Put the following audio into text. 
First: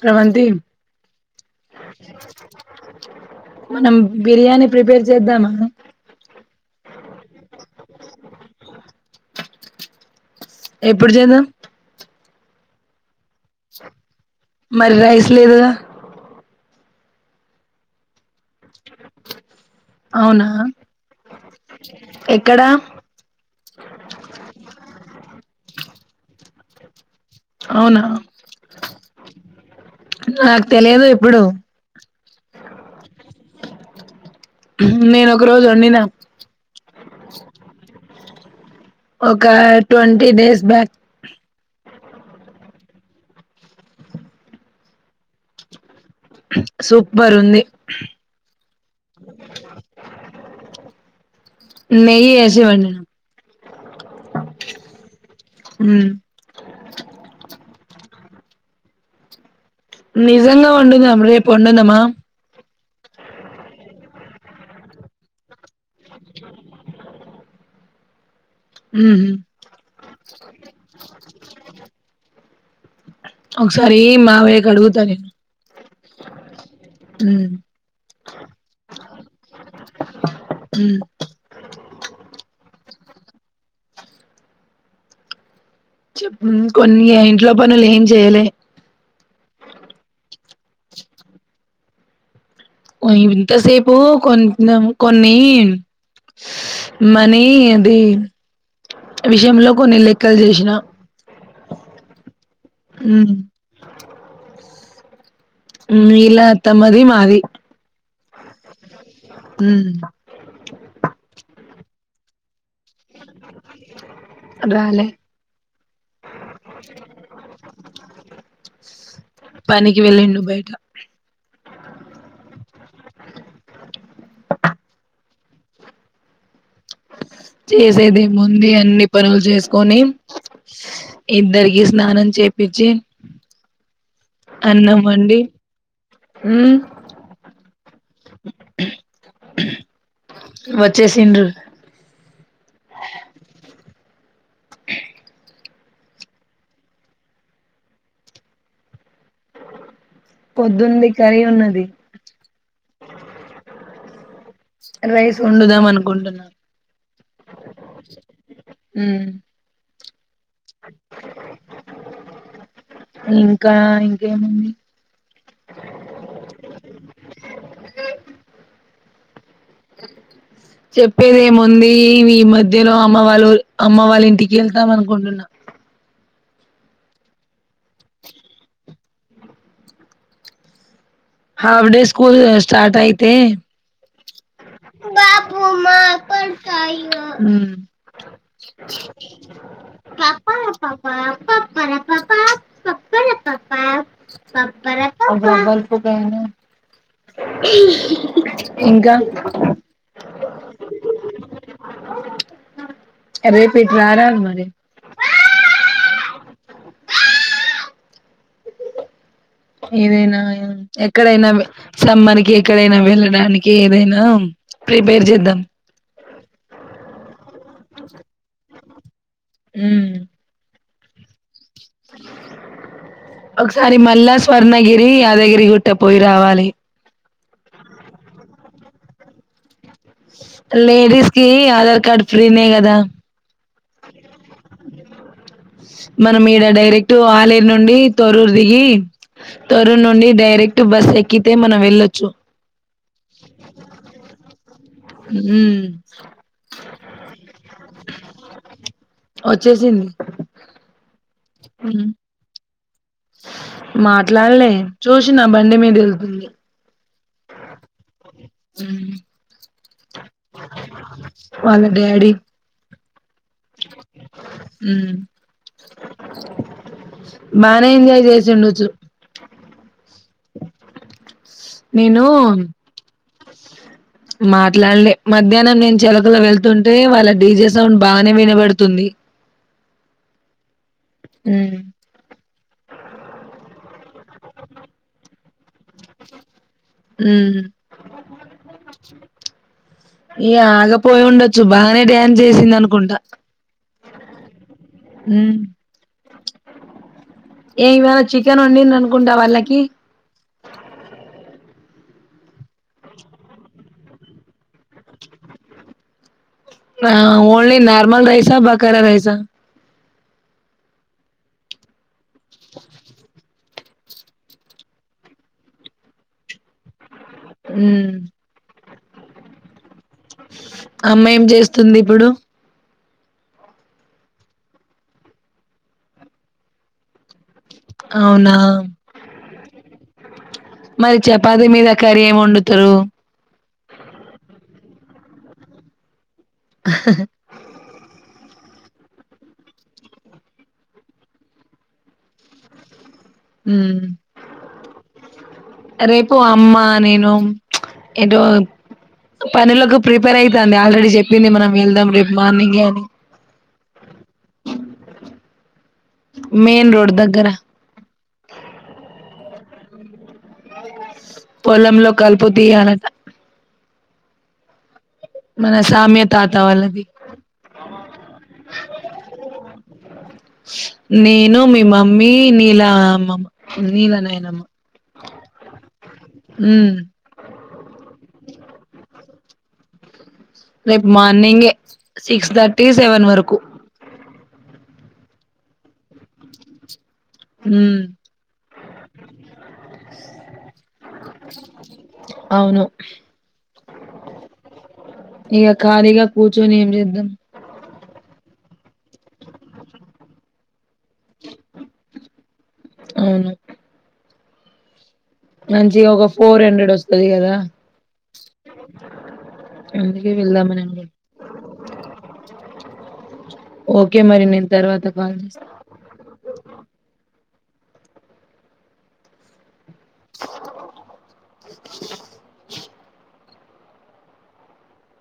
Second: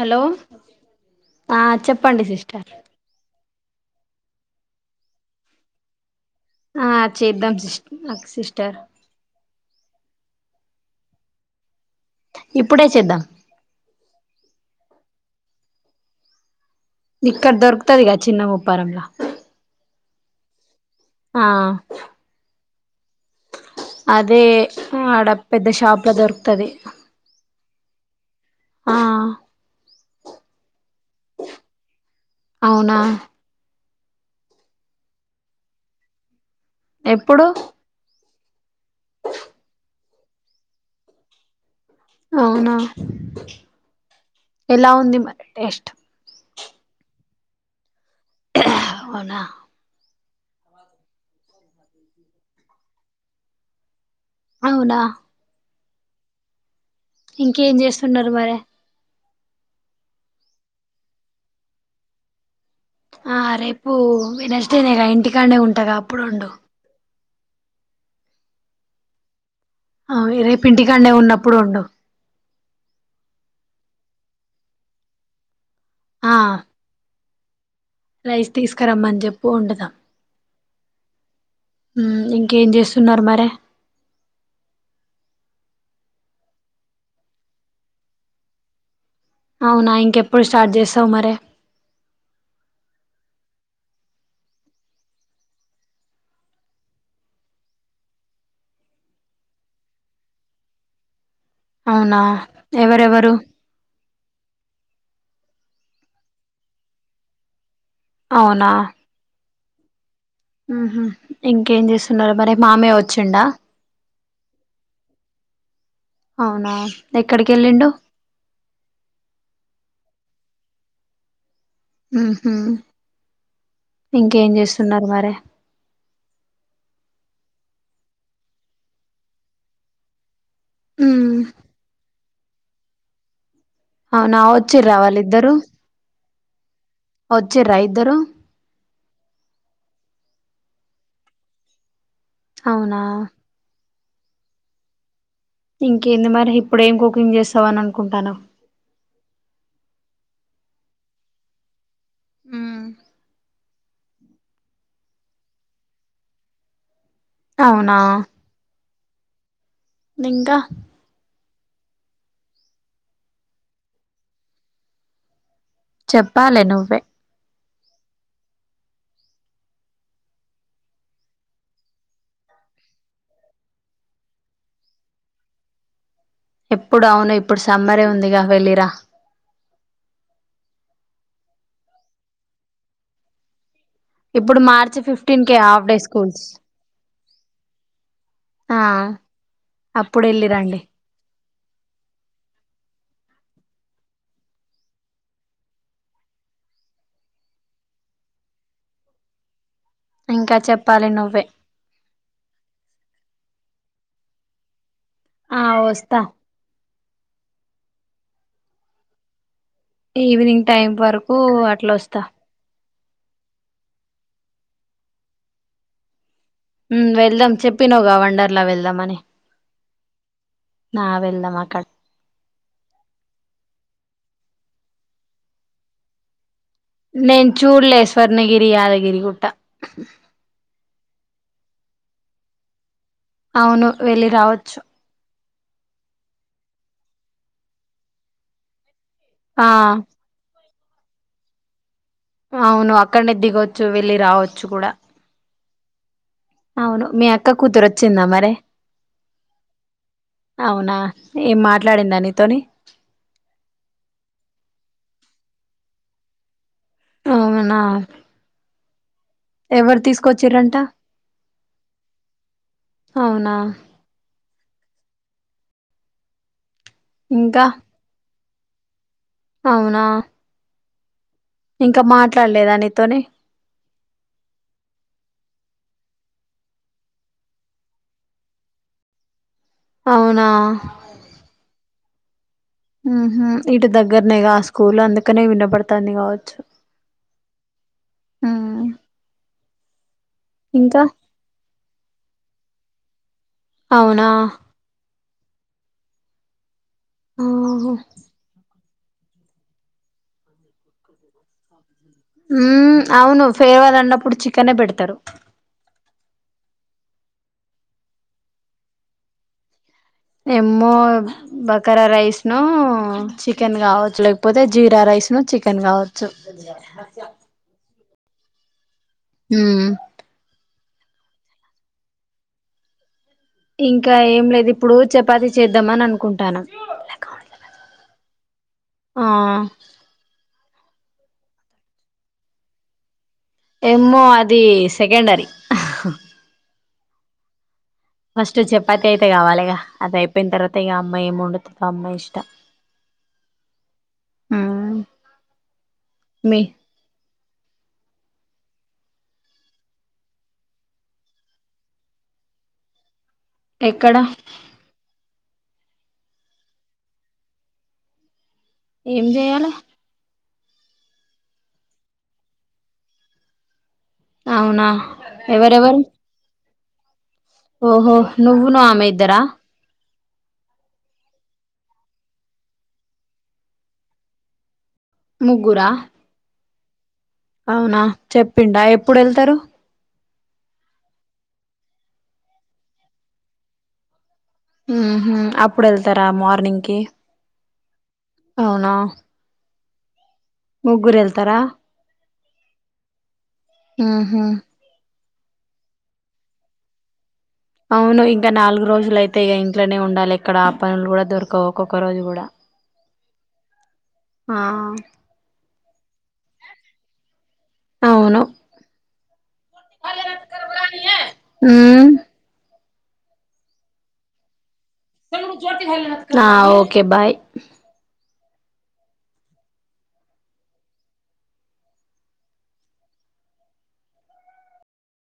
hello ఆ చెప్పండి sister మనం బిర్యానీ ప్రిపేర్ చేద్దామా ఆ చేద్దాం సిస్ సిస్టర్ ఎప్పుడు చేద్దాం ఇప్పుడే చేద్దాం మరి రైస్ లేదు ఇక్కడ దొరుకుతదిగా చిన్న ముప్పారంలో అవునా ఆ ఎక్కడా అదే ఆడ పెద్ద షాప్ లా దొరుకుతది అవునా ఆ ఆ తెలియదు ఎప్పుడు అవునా నేను ఒక రోజు వండిన ఎప్పుడు ఒక ట్వంటీ డేస్ బ్యాక్ అవునా ఎలా ఉంది మరి టేస్ట్ సూపర్ ఉంది అవునా అ నెయ్యి వేసి వండిన అవునా హ్మ్ ఇంకేం చేస్తున్నారు మరి నిజంగా వండినం రేపు వండుదామా ఆ రేపు వెనర్స్డేనే ఇంటికానే ఉంటగా అప్పుడు వండు హ్మ్ హు ఆహ్ రేపు ఇంటికాన్నే ఉన్నప్పుడు వండు ఒకసారి మామయ్యకి అడుగుతా నేను ఆ హ్మ్ రైస్ తీసుకురమ్మని చెప్పు వండుదాం మ్మ్ ఇంకేం చేస్ త్తున్నారు మరి చెప్ కొన్ని ఇంట్లో పనులు ఏం చెయలే అవునా ఇంకెప్పుడు స్టార్ట్ చేస్తావ్ మరే మ్మ్ ఇంతసేపు కొన్ కొన్ని మనీ అది విషయంలో కొన్ని లెక్కలు చేసిన అవునా ఎవరెవరు ఉమ్ హ్మ్ ఇలా తమ్మది మాది అవునా హ్మ్ మ్మ్ మ్మ్ ఇంకేం చేస్తున్నారు మరి మామయ్య వచ్చిండా రాలే అవునా ఎక్కడికి వెళ్ళిండు పనికి వెళ్ళిండు బయట మ్మ్ మ్మ్ ఇంకేం చేస్తున్నారు మరే చేసేదేముంది అన్ని పనులు చేసుకొని ఉమ్ ఇద్దరికి స్నానం చె పిచి అవునా వచ్చిడ్రా వాళ్ళిద్దరూ హ్మ్ వచ్చిర్రా ఇద్దరు వచ్చేసిండ్రు అవునా ఇంకేంది మరి ఇప్పుడేం కుకింగ్ చేస్తావ్ అని అనుకుంటానవ్ ద్దుంది కర్రీ ఉన్నది హ్మ్ రైస్ వండుదాం అనుకుంటున్నా అవునా హ్మ్ నింకా ఇంకా ఇంకేముంది చెప్పాలి నువ్వే చెప్పేదేముంది ఈ మధ్యలో అమ్మ వాళ్ళు అమ్మ వాళ్ళ ఇంటికి వెళ్తాం అనుకుంటున్నా ఎప్పుడు అవును ఇప్పుడు సమ్మరే ఉందిగా వెళ్లిరా హాఫ్ డే స్కూల్ స్టార్ట్ అయితే ఇప్పుడు మార్చి ఫిఫ్టీన్ కే హాఫ్ డే స్కూల్స్ హ్మ్ ఆ అప్పుడు పప్పా వెళ్ళిరండి పప్పా పప్ పర ప్రపా గల్పునా ఇంకా ఇంకా చెప్పాలి నువ్వే అదే పెట్నర మరి ఆ వస్తా ఏదైనా ఈవినింగ్ మ్మ్ టైం వరకు ఎక్కడైనా అట్లా వస్తా సమ్మానికి ఎక్కడైనా వెళ్ళడానికి ఏదైనా ప్రిపేర్ చేద్దాం మ్మ్ వెళ్దాం చెప్పినాగా వండర్లా వెళ్దాం ధమనే మ్మ్ నా వెలమా కట్ట ఒకసారి మళ్ళా స్వర్ణగిరి యాదగిరి గుట్ట పోయి రావాలి నేన్ చూడలే స్వర్ణగిరి యాదగిరి కుట్ట లేడీస్ కి ఆధార్ కార్డ్ ఫ్రీనే కదా అవును వెళ్ళి రావచ్చు మనం ఈడ డైరెక్ట్ ఆలేరు నుండి తోరూరు దిగి ఆ తోరురు నుండి డైరెక్ట్ తే బస్ ఎక్కితే మనం వెళ్ళొ అవును అక్కడనే దిగవచ్చు వెళ్ళి రావచ్చు కూడా మ్మ్ అవును మీ అక్క కూతురు వచ్చిందా మరి వచ్చేసింది అవునా ఏం మ్మ్ మాట్లాడిందా నీతోని మాట్లాడలే చూసిన బండి మీద వెళ్తుంది అవునా మ్మ్ ఎవరు తీసుకొచ్చిరంట వాళ్ళ డాడీ అవునా మ్మ్ ఇంకా బానే ఎంజాయ్ చేస్ జున్నుచు అవునా ఇంకా నేను మాట్లాడలేదా నీతోని మాట్లాడలే మధ్యాహ్నం నేను చెలకలో వెళ్తుంటే వాళ్ళ డీ జే సౌండ్ బానే వినబడుతుంది అవునా మ్మ్ హ్మ్ హు ఇటు దగ్గరనే కా స్కూల్ అందుకనే వినబడతాంది కావచ్చు హ్మ్ ఈయ ఆగా ఇంకా పోయ ఉండచ్చు బా బానే డ్యాన్స్ చేసింది అనుకుంటా అవునా మ్మ్ ఏం కావలె చికెన్ వండిడ్రను గుండా వాళ్ళకి ఉ అవును ఫైర్వాల్ అన్నప్పుడు చికెనే పెడతారు ఓన్లీ నార్మల్ రైసా బకారా రైసా ఎమ్మో బకారా రైస్ న చ చికెన్ కావచ్చు లేకపోతే జీరా రైస్ ను చికెన్ కావచ్చు ఉ హ అమ్మా ఏం చేస్తుంది ఇప్పుడు ఇంకా ఏం లేదు ఇప్పుడు చపాతి చేద్దాంమ అని అనుకుంటాను అవునా ఆ మరి చపాతి మీద కర్రీ ఏమి వండుతరు ఎమో అది సెకండరి ఫస్ట్ చపాతి అయితే కావాలిక అది అయిపోయిన తర్వాత ఇక అమ్మాయి ఏం వండుతుందో అమ్మాయి ఇష్టం రేపు మీ అమ్మా నేను ఏంటో పనులకు ప్రిపేర్ అయితంంది ఆల్రెడీ చెప్పింది మనం వెళ్దాం రేపు మార్నింగే అని ఎక్కడ మెన్ రోడ్ దగ్గర ఎంజయాల పొలంలో కలుపుత అనట అవునా మన సామ్య తా కావాలది ఓహా నువ్వును ఆమెద్దార నేను మీ మమ్మీ నీల అమ్మమ్మ నీల నాయనమ్మ ముగ్గురా ఉ అవునా చెప్పిడా ఎప్పుడు వెళ్తారు రేపు మార్నింగ్ సిక్స్ థర్టీ సెవెన్ వరకు అప్పుడు వెళ్తారా మార్నింగ్ కి హ అవునా ముగ్గురు వెళ్తారా అవును ఆహా ఇక ఖాలీగా కూచునిమ్ జద్దం అవును ఇంకా నాలుగు రోజులు అయితే ఇక ఇంట్లోనే ఉండాలి ఇక్కడ పనులు కూడా దొరకవు ఒక్కొక్క రోజు కూడా అవును ఆ మంచి ఒక ఫోర్ హండ్రెడ్ వస్తుది కదా అవును అందుకే వెళ్దామనండి ఉమ్ ఓకే మరి నేన్ యా ఓకే బాయ్